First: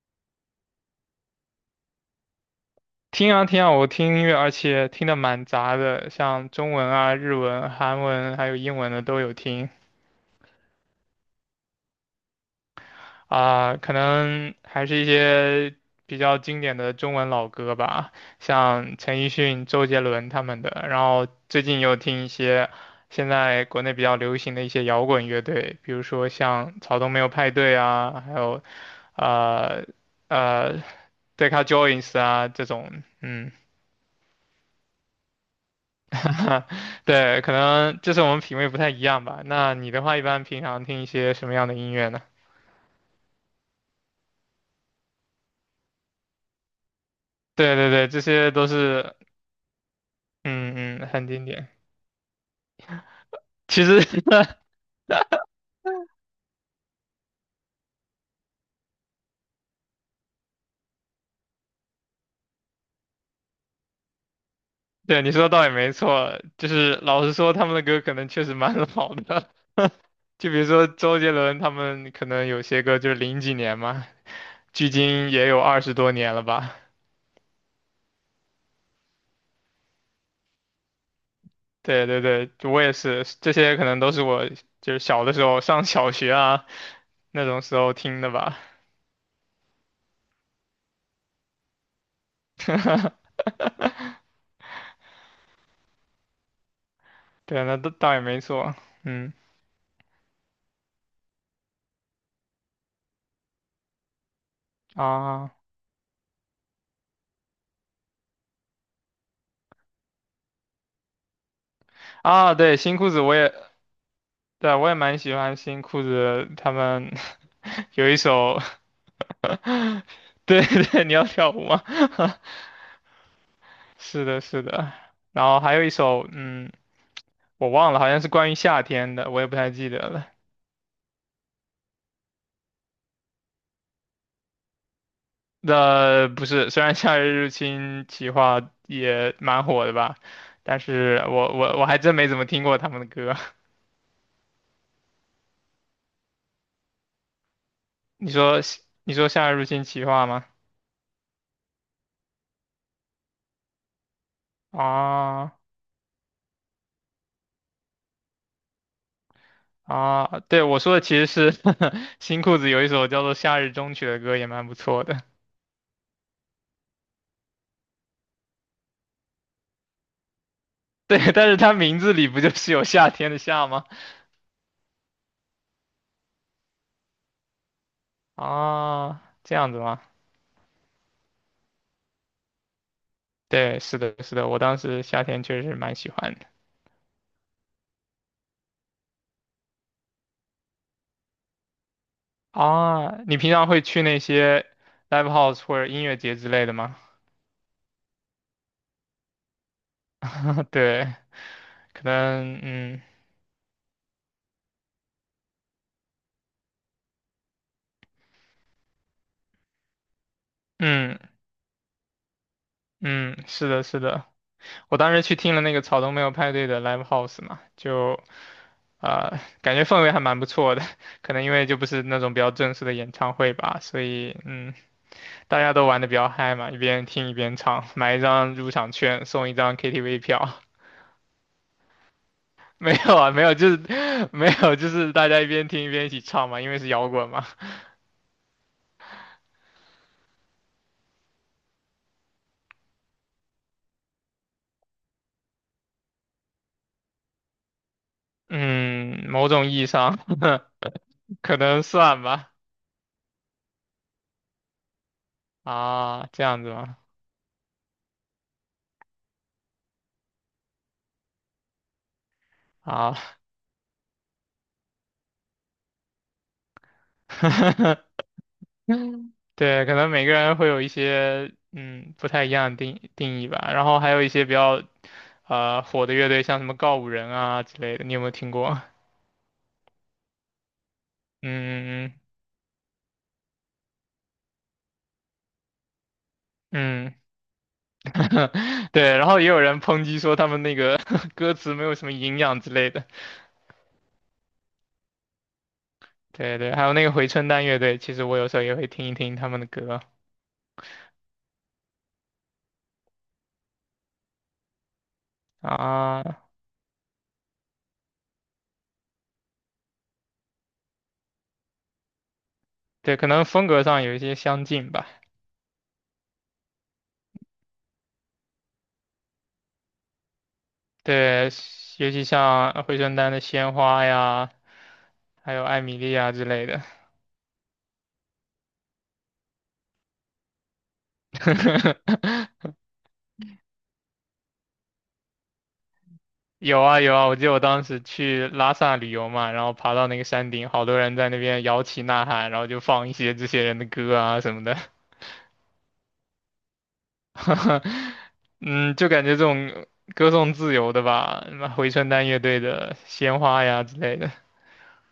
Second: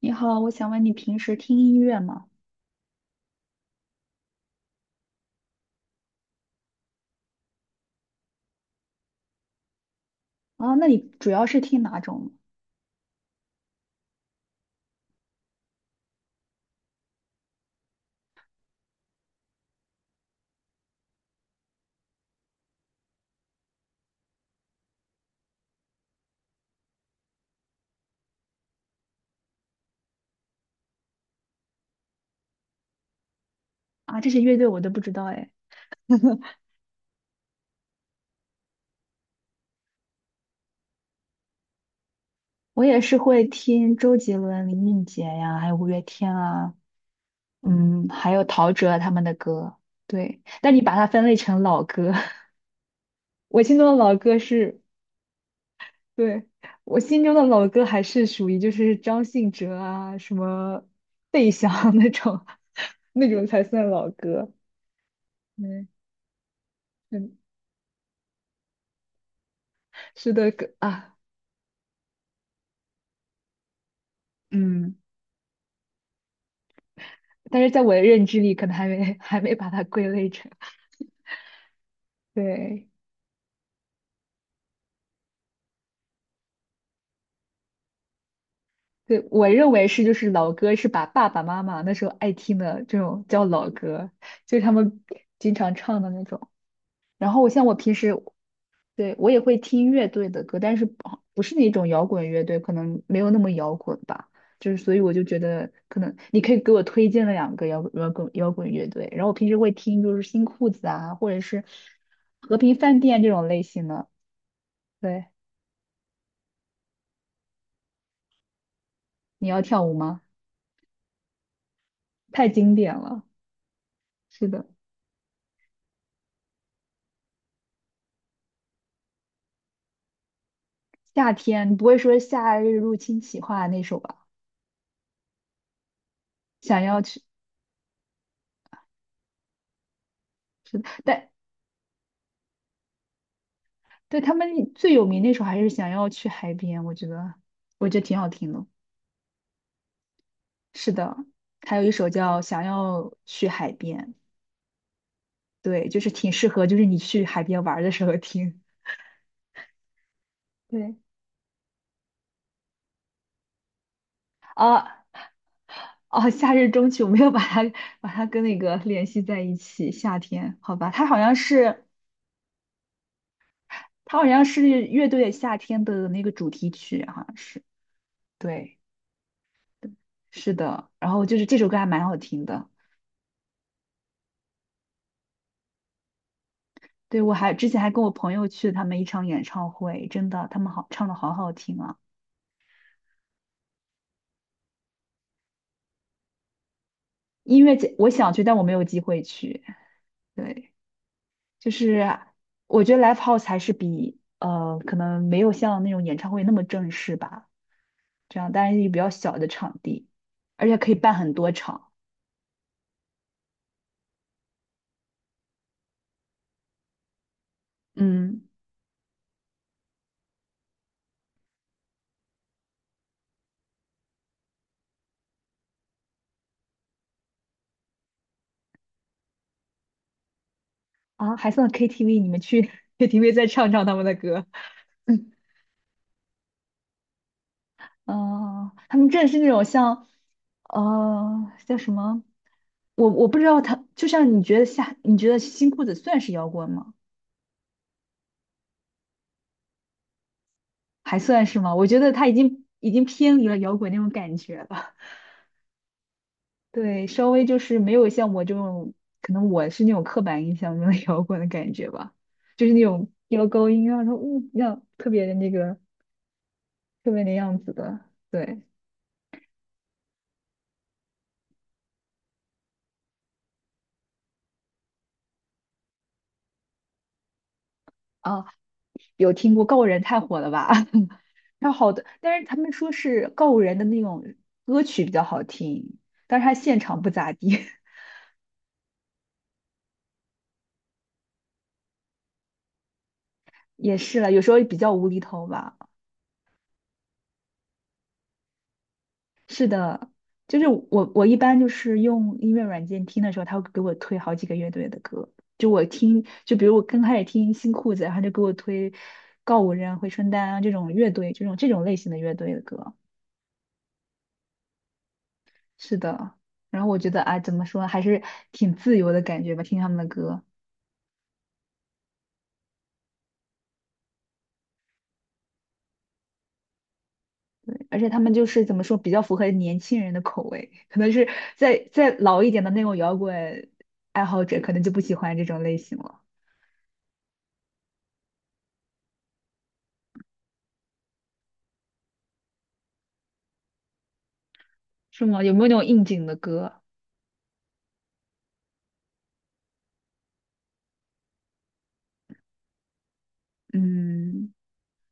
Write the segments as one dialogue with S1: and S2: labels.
S1: 你好，我想问你平时听音乐吗？
S2: 听啊听啊，我听音乐，而且听的蛮杂的，像中文啊、日文、韩文还有英文的都有听
S1: 啊，那你主要是听哪种？
S2: 啊，可能还是一些比较经典的中文老歌吧，像陈奕迅、周杰伦他们的。然后最近又听一些现在国内比较流行的一些摇滚乐队，比如说像草东没有派对啊，还有呃呃 Deca Joins 啊这种，嗯。
S1: 啊，这些乐队我都不知道哎。
S2: 对，可能就是我们品味不太一样吧。那你的话，一般平常听一些什么样的音乐呢？
S1: 我也是会听周杰伦、林俊杰呀，还有五月天啊，
S2: 对对
S1: 嗯，
S2: 对，这
S1: 还有
S2: 些都
S1: 陶喆啊他
S2: 是，
S1: 们的歌。对，但你把
S2: 嗯
S1: 它
S2: 嗯，
S1: 分
S2: 很
S1: 类
S2: 经
S1: 成
S2: 典。
S1: 老歌，我心
S2: 其
S1: 中的
S2: 实，
S1: 老歌 是，对，我心中的老歌还是属于就是张信哲啊，什么费翔 那种，那种才算老歌。
S2: 对你说的倒也
S1: 嗯
S2: 没错，就是老实
S1: 嗯，
S2: 说，他们的歌可能确实蛮 老的。
S1: 是的
S2: 就比如
S1: 歌
S2: 说
S1: 啊，
S2: 周杰伦，他们可能有些歌就是零几年嘛，距
S1: 嗯。
S2: 今也有20多年了吧。
S1: 但是在我的认知里，可能还没 还没把它归类成。
S2: 对对对，我
S1: 对
S2: 也是，这些可能都是我就是小的时候上小学啊那种时候听的吧。
S1: 对，我认为是就是老歌是把爸爸妈妈那时候爱听的这种叫老歌，就是他们经常唱的那种。然后我
S2: 对
S1: 像
S2: 啊
S1: 我
S2: 那倒
S1: 平
S2: 倒
S1: 时
S2: 也没错，
S1: 对我
S2: 嗯
S1: 也会听乐队的歌，但是不是那种摇滚乐队，可能没有那么摇滚吧。就是所以我就觉
S2: 啊
S1: 得可能你可以给我推荐了两个摇滚乐队，然后我平时会听就是新裤子啊，或者是
S2: 啊，
S1: 和平
S2: 对，新
S1: 饭
S2: 裤子
S1: 店这
S2: 我
S1: 种
S2: 也
S1: 类型的。
S2: 对啊我也蛮
S1: 对，
S2: 喜欢新裤子的，他们 有一首
S1: 你要跳舞吗？
S2: 对对，你要跳舞吗？
S1: 太经典了。
S2: 是的，
S1: 是
S2: 是
S1: 的，
S2: 的，然后还有一首，嗯，我忘了，好像是关于夏天的，我也不太记得了。
S1: 夏天不会说夏日入侵企划那首吧？
S2: 那不是，
S1: 想
S2: 虽然
S1: 要
S2: 夏
S1: 去，
S2: 日入侵企划也蛮火的吧，
S1: 是
S2: 但
S1: 的，
S2: 是
S1: 但
S2: 我还真没怎么听过他们的歌。
S1: 对他们最有名那首还是想要去海边，我觉得 挺好
S2: 你
S1: 听
S2: 说
S1: 的。
S2: 你说夏日入侵企划吗？
S1: 是的，还有一首叫《想要去海边》，
S2: 啊。
S1: 对，就是挺适合，就是你去海边玩儿的时候听。
S2: 啊，对，我说
S1: 对，
S2: 的其实是 新裤子有一首叫做《夏日终曲》的歌，也蛮不
S1: 啊
S2: 错的。
S1: 哦，夏日中曲我没有把它把它跟那个联系在一起，夏天，好吧，
S2: 对，但是它名字里不就是有夏天的夏吗？
S1: 它好像是乐队夏天的那个主题曲，好像是。对，
S2: 啊，这样子吗？
S1: 是的，然后就是这首歌还蛮好听的。
S2: 对，是的，是的，我当时夏天确实是蛮喜欢的。
S1: 对，我还之前还跟我朋友去了他们一场演唱会，真的，他们好唱的好好听啊。
S2: 啊，你平常会去那些 live house 或者音乐节之类的吗？
S1: 音乐节我想去，但我没有机会去。对，
S2: 对，
S1: 就
S2: 可
S1: 是
S2: 能，
S1: 我觉得
S2: 嗯
S1: live house 还是比可能没有像那种演唱会那么正式吧，这样，但是比较小的场地，而且可以办
S2: 嗯
S1: 很多场。
S2: 嗯，是的，是的。我当时去听了那个草东没有派对的 live house 嘛，就
S1: 嗯，
S2: 啊、感觉氛围还蛮不错的，可能因为就不是那种比较正式的演唱会吧，所以大家都玩的比较嗨嘛，一边听一边唱，买一张入场券送一张 KTV 票。
S1: 啊，还算 KTV，你们去
S2: 没有啊，
S1: KTV
S2: 没
S1: 再
S2: 有，就
S1: 唱
S2: 是
S1: 唱他们的 歌。
S2: 没有，就是大家一 边听一边一起唱嘛，因为是摇滚嘛。
S1: 嗯，他们真的是那种像，叫什么？我不知道他，就像你觉得下，你觉得新裤子算是摇滚吗？
S2: 嗯，某种意义上
S1: 还 算
S2: 可
S1: 是吗？
S2: 能
S1: 我觉得
S2: 算
S1: 他
S2: 吧。
S1: 已经偏离了摇滚那种感觉了。
S2: 啊，这样子 吗？
S1: 对，稍微就是没有像我这种，可能我是那种刻板印象中的摇滚的感觉吧，就是那种
S2: 啊，
S1: 飙高音啊，然后那样特别的那个特别那样子的。对
S2: 嗯，对，可能每个人会有一些不太一样的定义吧。然后还有一些比较火的乐队，像什么告五人啊之类的，你有没有
S1: 啊，
S2: 听过？
S1: 有听过《告人》太火了吧？它好的，
S2: 嗯
S1: 但是他们说是告五人的那种歌曲比较好听，但是他现场不
S2: 嗯，
S1: 咋地，
S2: 对。然后也有人抨击说他们那个 歌词没有什么营养之类的。
S1: 也是了，有时候比较无厘头吧。
S2: 对对，还有那个回春丹乐队，其实我有时候也会听一听他们的歌
S1: 就是我一般就是用音乐软件听的时候，他会给我推好几个乐队的歌，就我听，
S2: 啊。
S1: 就比如我刚开始听新裤子，然后他就给我推告五人、回春丹啊这种乐队，这种类型的乐队的歌。
S2: 对，可能风格上有一些相近吧。
S1: 是的，然后我觉得啊，怎么说，还是挺自由的感觉吧，听他们的歌。
S2: 对，尤其像回春丹的鲜花呀，还有艾米莉啊之类的。
S1: 而且他们就是怎么说，比较符合年轻人的口味，可能是再老一点的 那种摇滚爱好者，可能就不喜欢这种类型了。
S2: 有啊有啊，我记得我当时去拉萨旅游嘛，然后爬到那个山顶，好多人在那边摇旗呐喊，然后就放一些这些人的歌啊什么的。
S1: 是吗？有没有那种应景的歌？
S2: 嗯，就感觉这种歌颂自由的吧，什么回春丹乐队的《鲜花》呀之类的。
S1: 嗯，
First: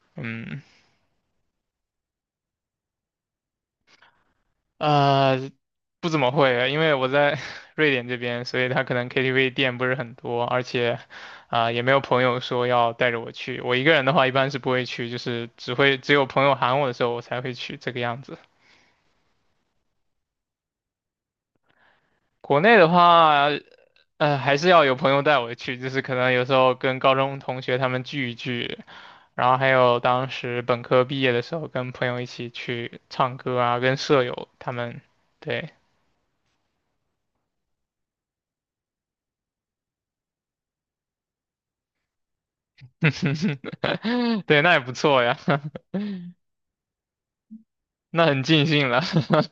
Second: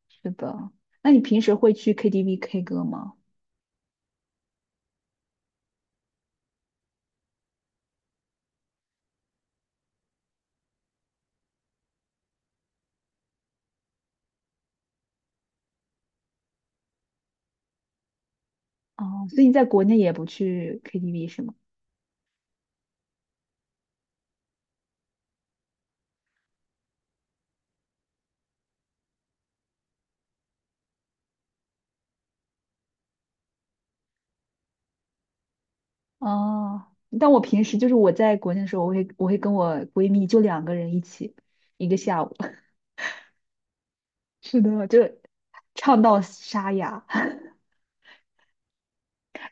S1: 是
S2: 嗯。
S1: 的。那你平时会去 KTV K 歌吗？
S2: 呃，不怎么会，因为我在 瑞典这边，所以他可能 KTV 店不是很多，而且，啊、也没有朋友说要带着我去。我一个人的话，一般是不会去，就是只有朋友喊我的时候，我才会去这个样子。
S1: 哦，所以你在国内也不去 KTV 是吗？
S2: 国内的话，还是要有朋友带我去，就是可能有时候跟高中同学他们聚一聚，然后还有当时本科毕业的时候，跟朋友一起去唱歌啊，跟舍友他们，对，
S1: 哦，但我平时就是我在国内的时候，我会跟我闺蜜就两个人一起，一个下午，是
S2: 对，那也
S1: 的，
S2: 不
S1: 就
S2: 错呀。
S1: 唱到沙哑。
S2: 那很尽兴了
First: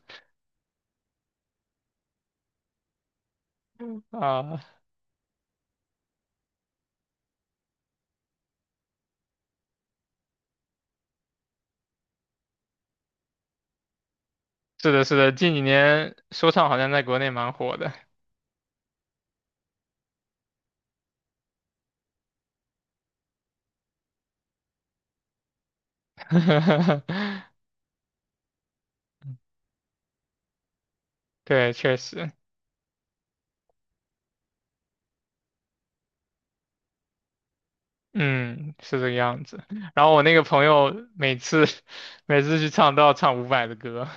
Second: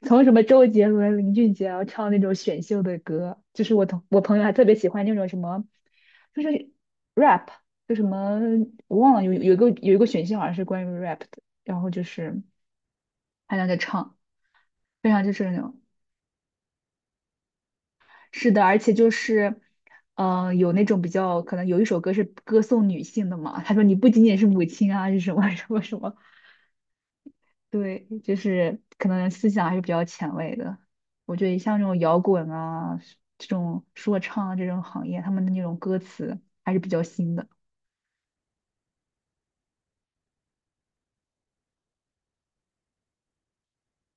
S1: 从什么周杰伦、林俊杰然后唱那种选秀的歌，就是我同 我朋友还
S2: 啊！
S1: 特别喜欢那种什么，就是 rap，就什么我忘了有一个有一个选秀好像是关于 rap 的，然后就是他俩在唱，
S2: 是的，
S1: 非
S2: 是
S1: 常就
S2: 的，
S1: 是
S2: 近
S1: 那
S2: 几
S1: 种
S2: 年说唱好像在国内蛮火的，
S1: 是的，而且就是有那种比较可能有一首歌是歌颂女性的嘛，他说你不仅仅是母亲啊，是什么什么什么，对，就是可能思想还是比较前卫的。我觉得
S2: 对，
S1: 像这
S2: 确
S1: 种摇
S2: 实，
S1: 滚啊、这种说唱啊这种行业，他们的那种歌词还是比较新的。
S2: 嗯，是这个样子。然后我那个朋友每次 每次去唱都要唱伍佰的歌，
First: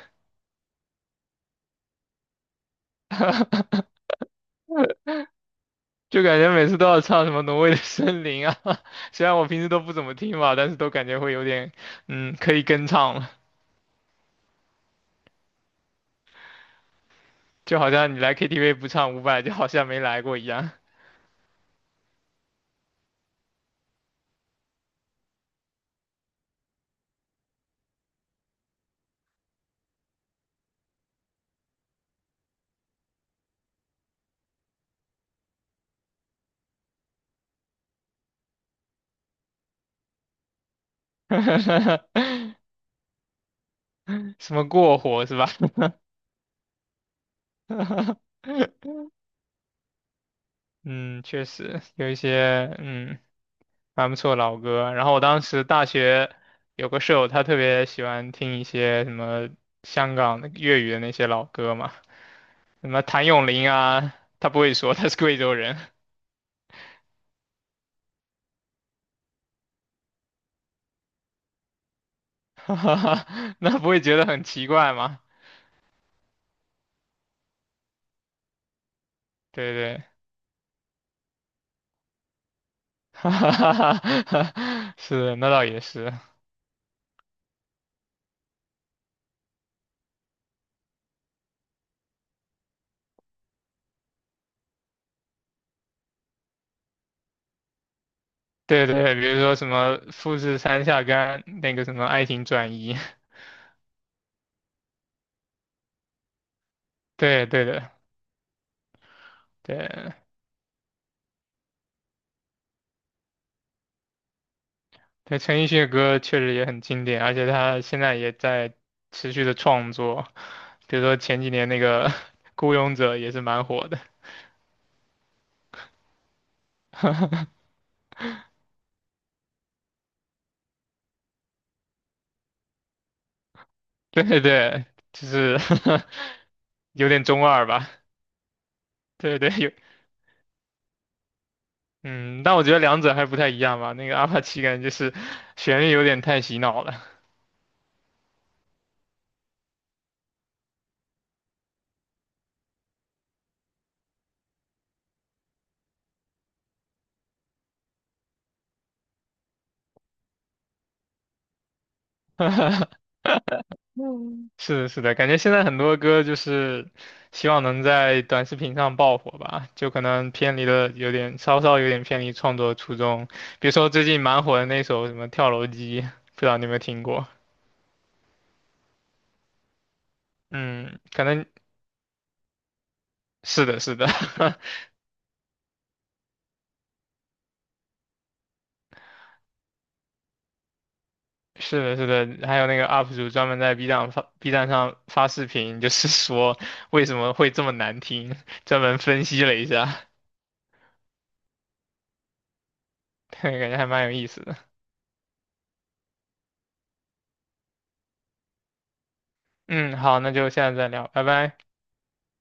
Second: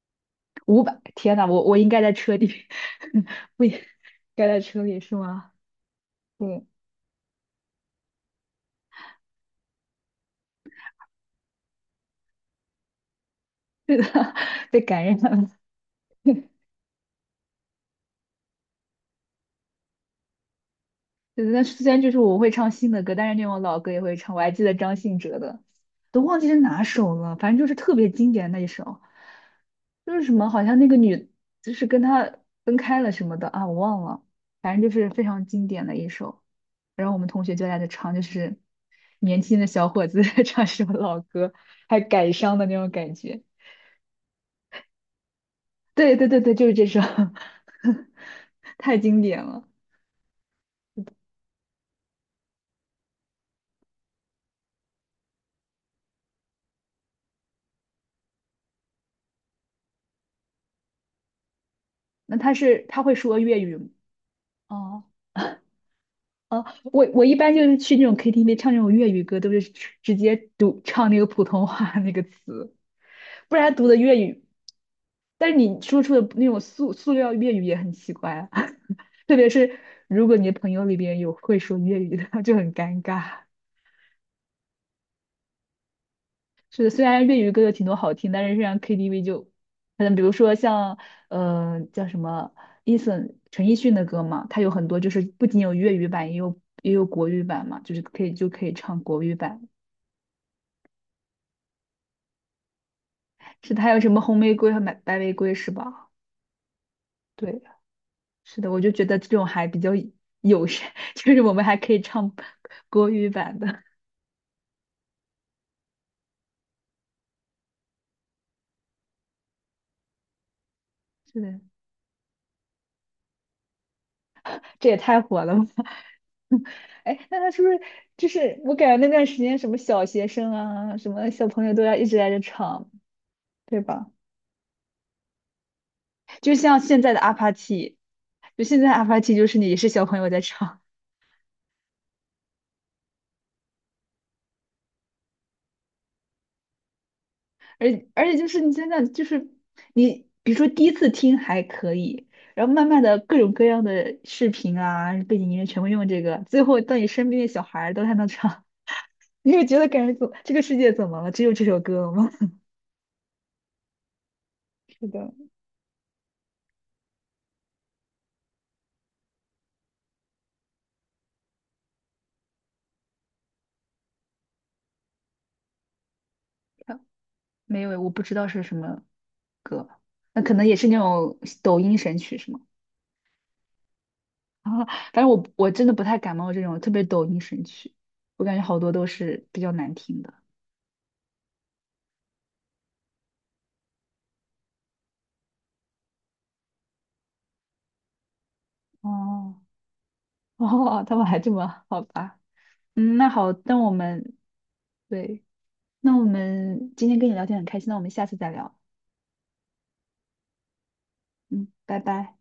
S1: 五百天呐，我应该在车里，不应 该在车里是吗？
S2: 就感觉
S1: 对，
S2: 每次都要唱什么《挪威的森林》啊，虽然我平时都不怎么听吧，但是都感觉会有点，可以跟唱了，
S1: 被感染了。
S2: 就好像你来 KTV 不唱伍佰，就好像没来过一样。
S1: 对，但虽然就是我会唱新的歌，但是那种老歌也会唱。我还记得张信哲的，都忘记是哪首了，反正就是特别经典的那一首。就是什么，好像那个女就是跟他分开了什么的啊，我忘了，反正就是非常经典的一首。然后我们同学就在那唱，就是年轻的小伙子 在唱什首老歌，还感伤的那种感觉。
S2: 什么过火是吧？
S1: 对对对对，就是这首，太经典了。
S2: 嗯，确实有一些蛮不错的老歌。然后我当时大学有个舍友，他特别喜欢听一些什么香港的粤语的那些老歌嘛，
S1: 那他是
S2: 什么
S1: 他会
S2: 谭
S1: 说
S2: 咏
S1: 粤
S2: 麟
S1: 语吗
S2: 啊，他不会说
S1: 哦
S2: 他是贵州人，
S1: 哦，我一般就是去那种 KTV 唱那种粤语歌，都是直接读唱那个普通话那个 词。
S2: 哈哈哈
S1: 不然
S2: 那
S1: 读
S2: 不
S1: 的
S2: 会觉
S1: 粤
S2: 得
S1: 语，
S2: 很奇怪吗？
S1: 但是你说出的那种塑料粤语也很奇怪啊，特别
S2: 对
S1: 是
S2: 对，
S1: 如果你的朋友里边有会说粤语的，就很尴
S2: 哈
S1: 尬。
S2: 哈哈哈哈是，那倒也是。
S1: 是的，虽然粤语歌有挺多好听，但是像 KTV 就，可能比如说像叫什么 Eason 陈奕迅的歌嘛，他有很多就是不仅有粤语版，也有国语版嘛，就是可以就可以
S2: 对
S1: 唱
S2: 对，比
S1: 国语
S2: 如说
S1: 版。
S2: 什么富士山下干那个什么爱情转移，
S1: 是他有什么红玫瑰和白玫瑰是吧？
S2: 对
S1: 对。
S2: 对的，
S1: 是的，我就觉得这种还比较
S2: 对，
S1: 友善，就是我们还可以唱国语版的。
S2: 对，陈奕迅的歌确实也很经典，而且他现在也在持续的创作，比如说
S1: 是
S2: 前几
S1: 的，
S2: 年那个《<laughs> 孤勇者》也是蛮火的。
S1: 这也太火了吧！哎，那他是不是就是我感觉那段时间什么小学生啊，什么小朋友都要一直在这唱，对吧？
S2: 对对对，就是
S1: 就像 现
S2: 有
S1: 在的
S2: 点
S1: 阿
S2: 中
S1: 帕
S2: 二吧？
S1: 奇，就现在阿帕奇
S2: 对
S1: 就
S2: 对，
S1: 是你
S2: 有，
S1: 也是小朋友在唱，
S2: 嗯，但我觉得两者还不太一样吧。那个阿帕奇感觉就是旋律有点太洗脑了。
S1: 而而且就是你现在就是你比如说第一次听还可以。然后慢慢的各种各样的视频啊，背景音乐全部用这个，最后到你身边的小孩儿都还能唱。你会觉得感觉怎这个世界怎么了？只有这首歌了吗？
S2: 是的，是
S1: 是
S2: 的，感
S1: 的，
S2: 觉现在很多歌就是希望能在短视频上爆火吧，就可能偏离了有点，稍稍有点偏离创作初衷。比如说最近蛮火的那首什么《跳楼机》，不知道你有没有听过？
S1: 没有，我不知道是什么歌，那可能也是那
S2: 嗯，可
S1: 种
S2: 能
S1: 抖音神曲是吗？
S2: 是的，是的，
S1: 啊，反正我真的不太感冒这种特别抖音神曲，我感觉好多都是比较难听的。
S2: 是的，是的。还有那个 UP 主专门在 B 站上发视频，就是说为什么会这么难听，专门分析了
S1: 哦
S2: 一下，
S1: 哦，他们还这么好吧？嗯，那 好，
S2: 对感
S1: 那
S2: 觉还
S1: 我
S2: 蛮有意
S1: 们
S2: 思的。
S1: 对，那我们今天跟你聊天很开心，那我们下次再聊。
S2: 嗯，好，那就现在再聊，拜拜。
S1: 嗯，拜拜。